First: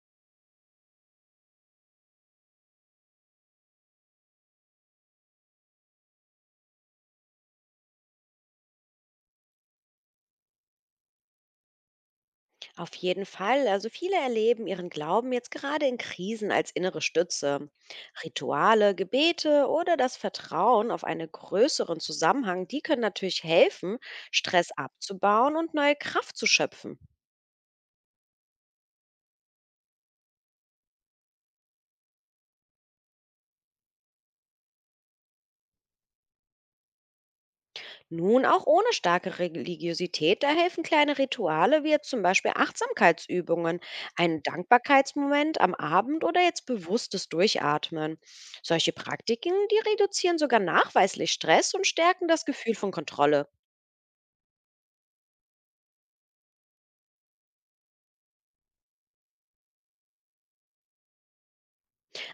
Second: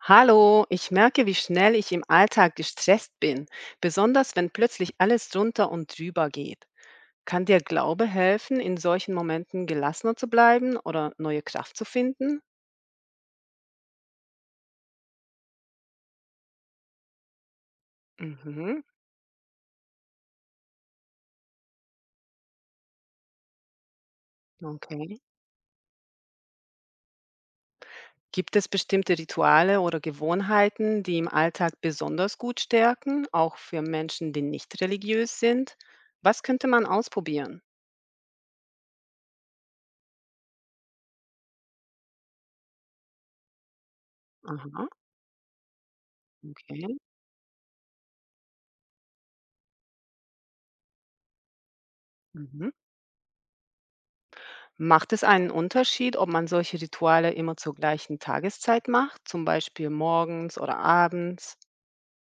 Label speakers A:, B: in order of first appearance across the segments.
A: Hallo, ich merke, wie schnell ich im Alltag gestresst bin, besonders wenn plötzlich alles drunter und drüber geht. Kann dir Glaube helfen, in solchen Momenten gelassener zu bleiben oder neue Kraft zu finden?
B: Auf jeden Fall. Also viele erleben ihren Glauben jetzt gerade in Krisen als innere Stütze.
A: Mhm,
B: Rituale, Gebete oder das Vertrauen auf einen größeren Zusammenhang, die können natürlich helfen, Stress
A: okay.
B: abzubauen und neue Kraft zu schöpfen.
A: Gibt es bestimmte Rituale oder Gewohnheiten, die im Alltag besonders gut stärken, auch für Menschen, die nicht religiös sind? Was könnte man ausprobieren?
B: Nun auch ohne starke Religiosität, da helfen kleine Rituale wie jetzt zum Beispiel Achtsamkeitsübungen, ein
A: Aha,
B: Dankbarkeitsmoment am Abend oder jetzt
A: okay.
B: bewusstes Durchatmen. Solche Praktiken, die reduzieren sogar nachweislich Stress und stärken das
A: Mhm.
B: Gefühl von Kontrolle.
A: Macht es einen Unterschied, ob man solche Rituale immer zur gleichen Tageszeit macht, zum Beispiel morgens oder abends?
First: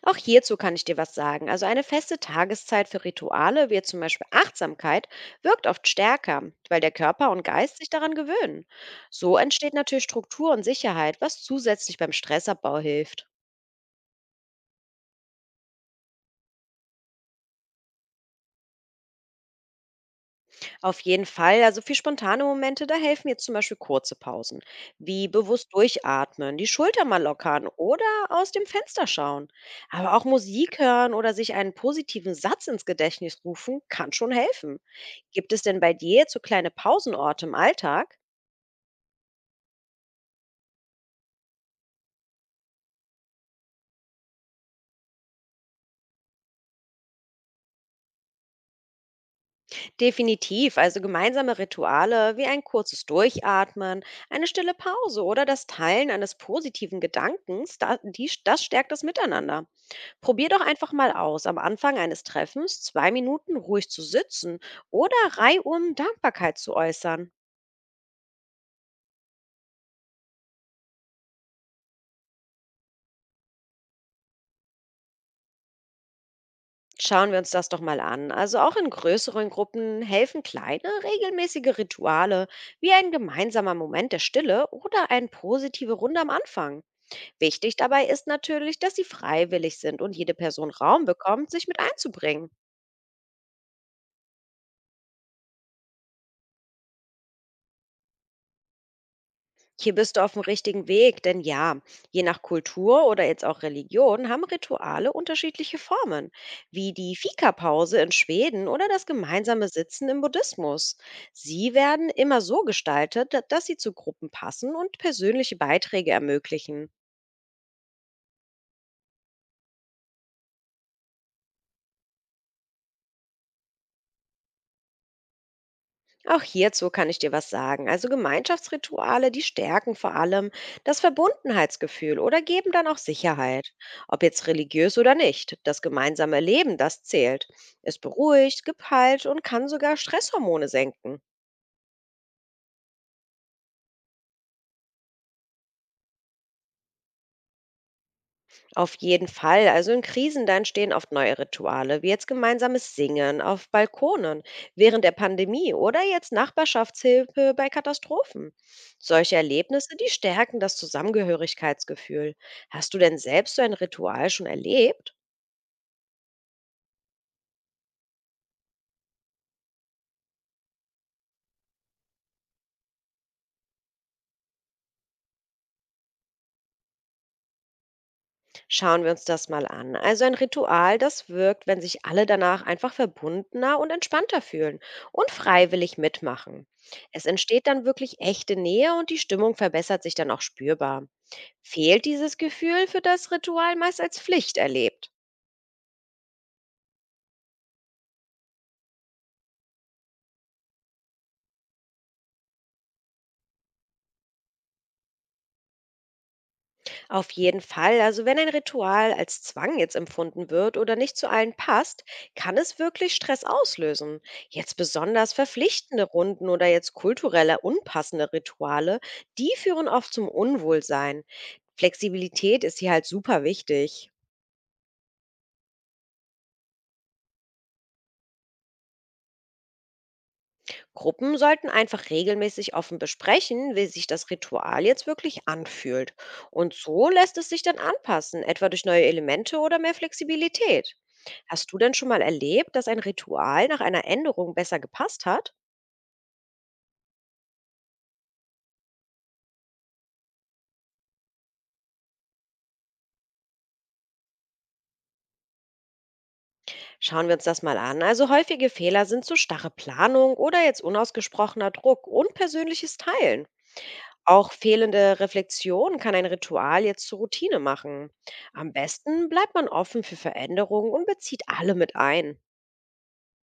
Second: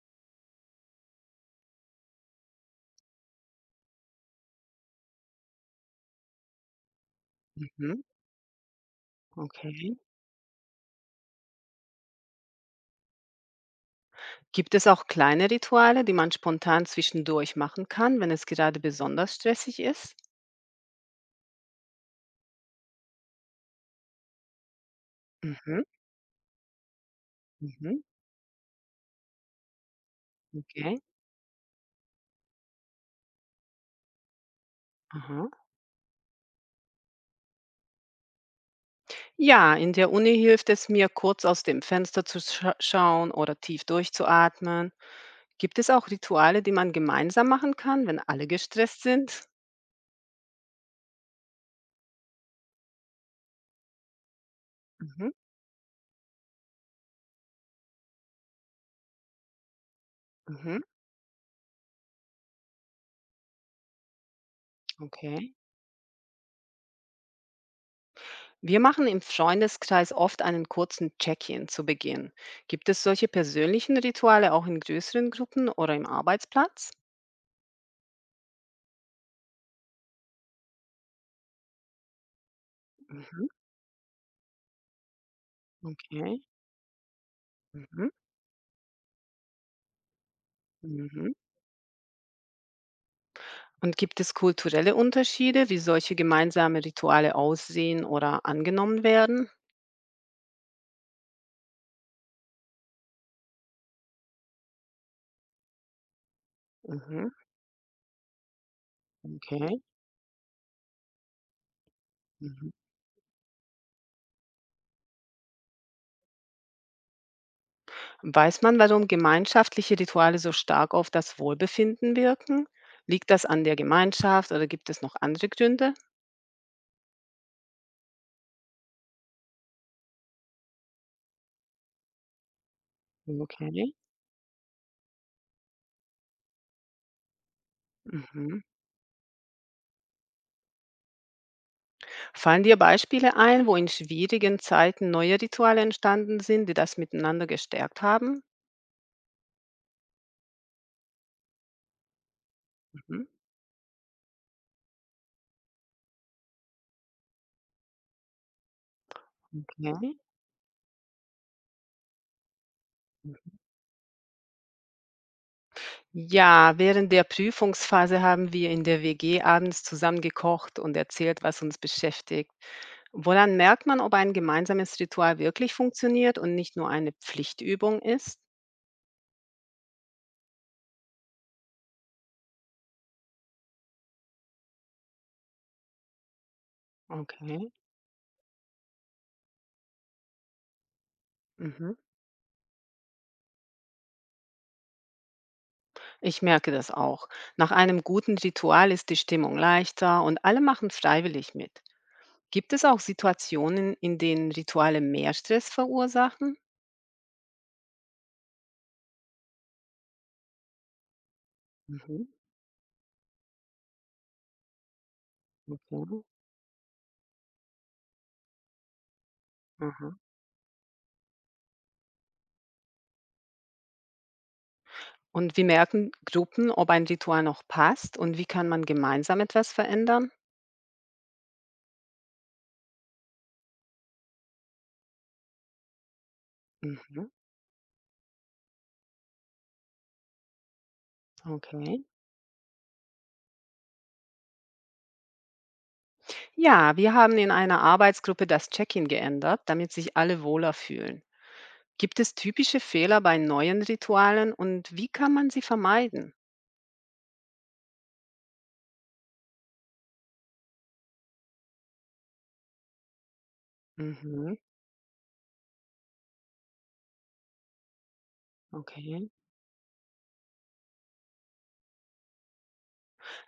B: Auch hierzu kann ich dir was sagen. Also eine feste Tageszeit für Rituale, wie jetzt zum Beispiel Achtsamkeit, wirkt oft stärker, weil der Körper und Geist sich
A: Mhm,
B: daran gewöhnen. So entsteht
A: okay.
B: natürlich Struktur und Sicherheit, was zusätzlich beim Stressabbau hilft.
A: Gibt es auch kleine Rituale, die man spontan zwischendurch machen kann, wenn es gerade besonders stressig ist?
B: Auf jeden Fall. Also für spontane Momente, da helfen jetzt zum Beispiel kurze Pausen, wie bewusst
A: Mhm,
B: durchatmen, die Schulter mal lockern
A: mhm,
B: oder aus dem Fenster schauen. Aber auch Musik
A: okay.
B: hören oder sich einen positiven Satz ins Gedächtnis rufen, kann schon helfen.
A: Aha.
B: Gibt es denn bei dir jetzt so kleine Pausenorte im Alltag?
A: Ja, in der Uni hilft es mir, kurz aus dem Fenster zu schauen oder tief durchzuatmen. Gibt es auch Rituale, die man gemeinsam machen kann, wenn alle gestresst sind?
B: Definitiv. Also gemeinsame Rituale wie ein kurzes Durchatmen, eine stille Pause
A: Mhm,
B: oder das Teilen eines positiven Gedankens, das stärkt das Miteinander. Probier doch
A: mhm,
B: einfach mal aus, am Anfang eines Treffens 2 Minuten ruhig zu sitzen oder
A: okay.
B: reihum Dankbarkeit zu äußern.
A: Wir machen im Freundeskreis oft einen kurzen Check-in zu Beginn. Gibt es solche persönlichen Rituale auch in größeren Gruppen oder im Arbeitsplatz?
B: Schauen wir uns das doch mal an. Also auch in größeren Gruppen helfen kleine, regelmäßige Rituale wie ein
A: Mhm,
B: gemeinsamer Moment der Stille oder eine positive Runde am
A: okay.
B: Anfang. Wichtig dabei
A: Mhm,
B: ist natürlich, dass sie freiwillig sind und jede Person Raum
A: mhm.
B: bekommt, sich mit einzubringen.
A: Und gibt es kulturelle Unterschiede, wie solche gemeinsamen Rituale aussehen oder angenommen werden?
B: Hier bist du auf dem richtigen Weg, denn ja, je nach Kultur oder jetzt auch Religion haben Rituale unterschiedliche Formen, wie die
A: Mhm,
B: Fika-Pause in Schweden oder das gemeinsame
A: okay.
B: Sitzen im Buddhismus. Sie werden immer so
A: Mhm.
B: gestaltet, dass sie zu Gruppen passen und persönliche Beiträge ermöglichen.
A: Weiß man, warum gemeinschaftliche Rituale so stark auf das Wohlbefinden wirken? Liegt das an der Gemeinschaft oder gibt es noch andere Gründe?
B: Auch hierzu kann ich dir was sagen. Also Gemeinschaftsrituale, die stärken vor allem das Verbundenheitsgefühl oder geben dann auch Sicherheit.
A: Okay.
B: Ob jetzt religiös oder nicht, das gemeinsame Leben, das zählt. Es
A: Mhm.
B: beruhigt, gibt Halt und kann sogar Stresshormone senken.
A: Fallen dir Beispiele ein, wo in schwierigen Zeiten neue Rituale entstanden sind, die das Miteinander gestärkt haben?
B: Auf jeden Fall. Also in Krisen, da entstehen oft neue Rituale, wie jetzt gemeinsames
A: Mhm,
B: Singen auf Balkonen während der Pandemie oder jetzt Nachbarschaftshilfe bei Katastrophen. Solche Erlebnisse, die
A: okay.
B: stärken das Zusammengehörigkeitsgefühl. Hast du denn selbst so ein Ritual schon erlebt?
A: Ja, während der Prüfungsphase haben wir in der WG abends zusammen gekocht und erzählt, was uns beschäftigt. Woran merkt man, ob ein gemeinsames Ritual wirklich funktioniert und nicht nur eine Pflichtübung ist?
B: Schauen wir uns das mal an. Also ein Ritual, das wirkt, wenn sich alle danach einfach verbundener und entspannter fühlen und freiwillig mitmachen. Es entsteht
A: Okay.
B: dann wirklich echte Nähe und die Stimmung verbessert sich dann auch spürbar.
A: Mhm.
B: Fehlt dieses Gefühl, wird das Ritual meist als Pflicht erlebt.
A: Ich merke das auch. Nach einem guten Ritual ist die Stimmung leichter und alle machen freiwillig mit. Gibt es auch Situationen, in denen Rituale mehr Stress verursachen?
B: Auf jeden Fall, also wenn ein Ritual als Zwang jetzt empfunden wird oder nicht zu allen passt,
A: Mhm.
B: kann es wirklich Stress auslösen. Jetzt besonders verpflichtende
A: Okay.
B: Runden oder jetzt kulturelle unpassende Rituale, die führen oft
A: Aha.
B: zum Unwohlsein. Flexibilität ist hier halt super wichtig.
A: Und wie merken Gruppen, ob ein Ritual noch passt und wie kann man gemeinsam etwas verändern?
B: Gruppen sollten einfach regelmäßig offen besprechen, wie sich das Ritual jetzt wirklich anfühlt. Und so
A: Mhm.
B: lässt es sich dann anpassen, etwa durch neue Elemente oder mehr Flexibilität. Hast du denn
A: Okay.
B: schon mal erlebt, dass ein Ritual nach einer Änderung besser gepasst hat?
A: Ja, wir haben in einer Arbeitsgruppe das Check-in geändert, damit sich alle wohler fühlen. Gibt es typische Fehler bei neuen Ritualen und wie kann man sie vermeiden?
B: Schauen wir uns das mal an. Also häufige Fehler sind so starre Planung oder jetzt unausgesprochener Druck und persönliches Teilen. Auch
A: Mhm.
B: fehlende Reflexion kann ein Ritual jetzt zur Routine machen. Am besten
A: Okay.
B: bleibt man offen für Veränderungen und bezieht alle mit ein.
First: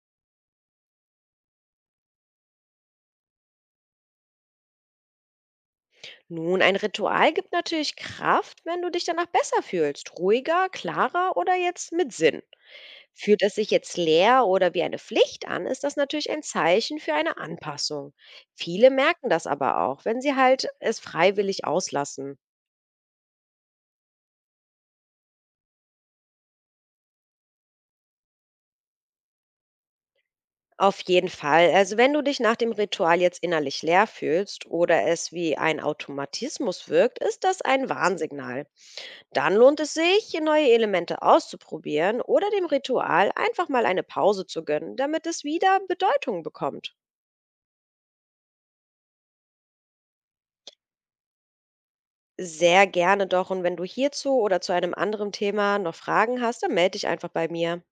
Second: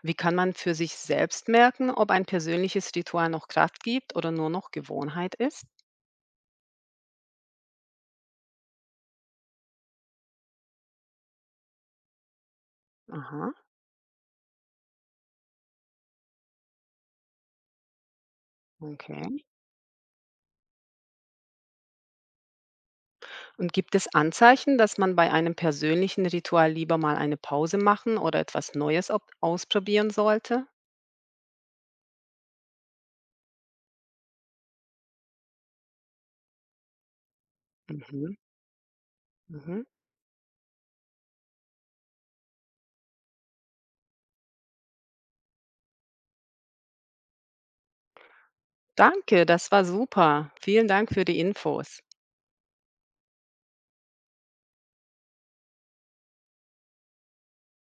A: Wie kann man für sich selbst merken, ob ein persönliches Ritual noch Kraft gibt oder nur noch Gewohnheit ist?
B: Nun, ein Ritual gibt natürlich Kraft, wenn du dich danach besser fühlst. Ruhiger, klarer oder jetzt mit Sinn. Fühlt
A: Aha,
B: es sich jetzt leer oder wie eine Pflicht an, ist das natürlich ein Zeichen für eine Anpassung. Viele merken
A: okay.
B: das aber auch, wenn sie halt es freiwillig auslassen.
A: Und gibt es Anzeichen, dass man bei einem persönlichen Ritual lieber mal eine Pause machen oder etwas Neues ausprobieren sollte?
B: Auf jeden Fall. Also wenn du dich nach dem Ritual jetzt innerlich leer fühlst oder es wie ein Automatismus wirkt, ist das ein
A: Mhm,
B: Warnsignal. Dann lohnt
A: mhm.
B: es sich, neue Elemente auszuprobieren oder dem Ritual einfach mal eine Pause zu gönnen, damit es wieder Bedeutung bekommt.
A: Danke, das war super. Vielen Dank für die Infos.
B: Sehr gerne doch und wenn du hierzu oder zu einem anderen Thema noch Fragen hast, dann melde dich einfach bei mir.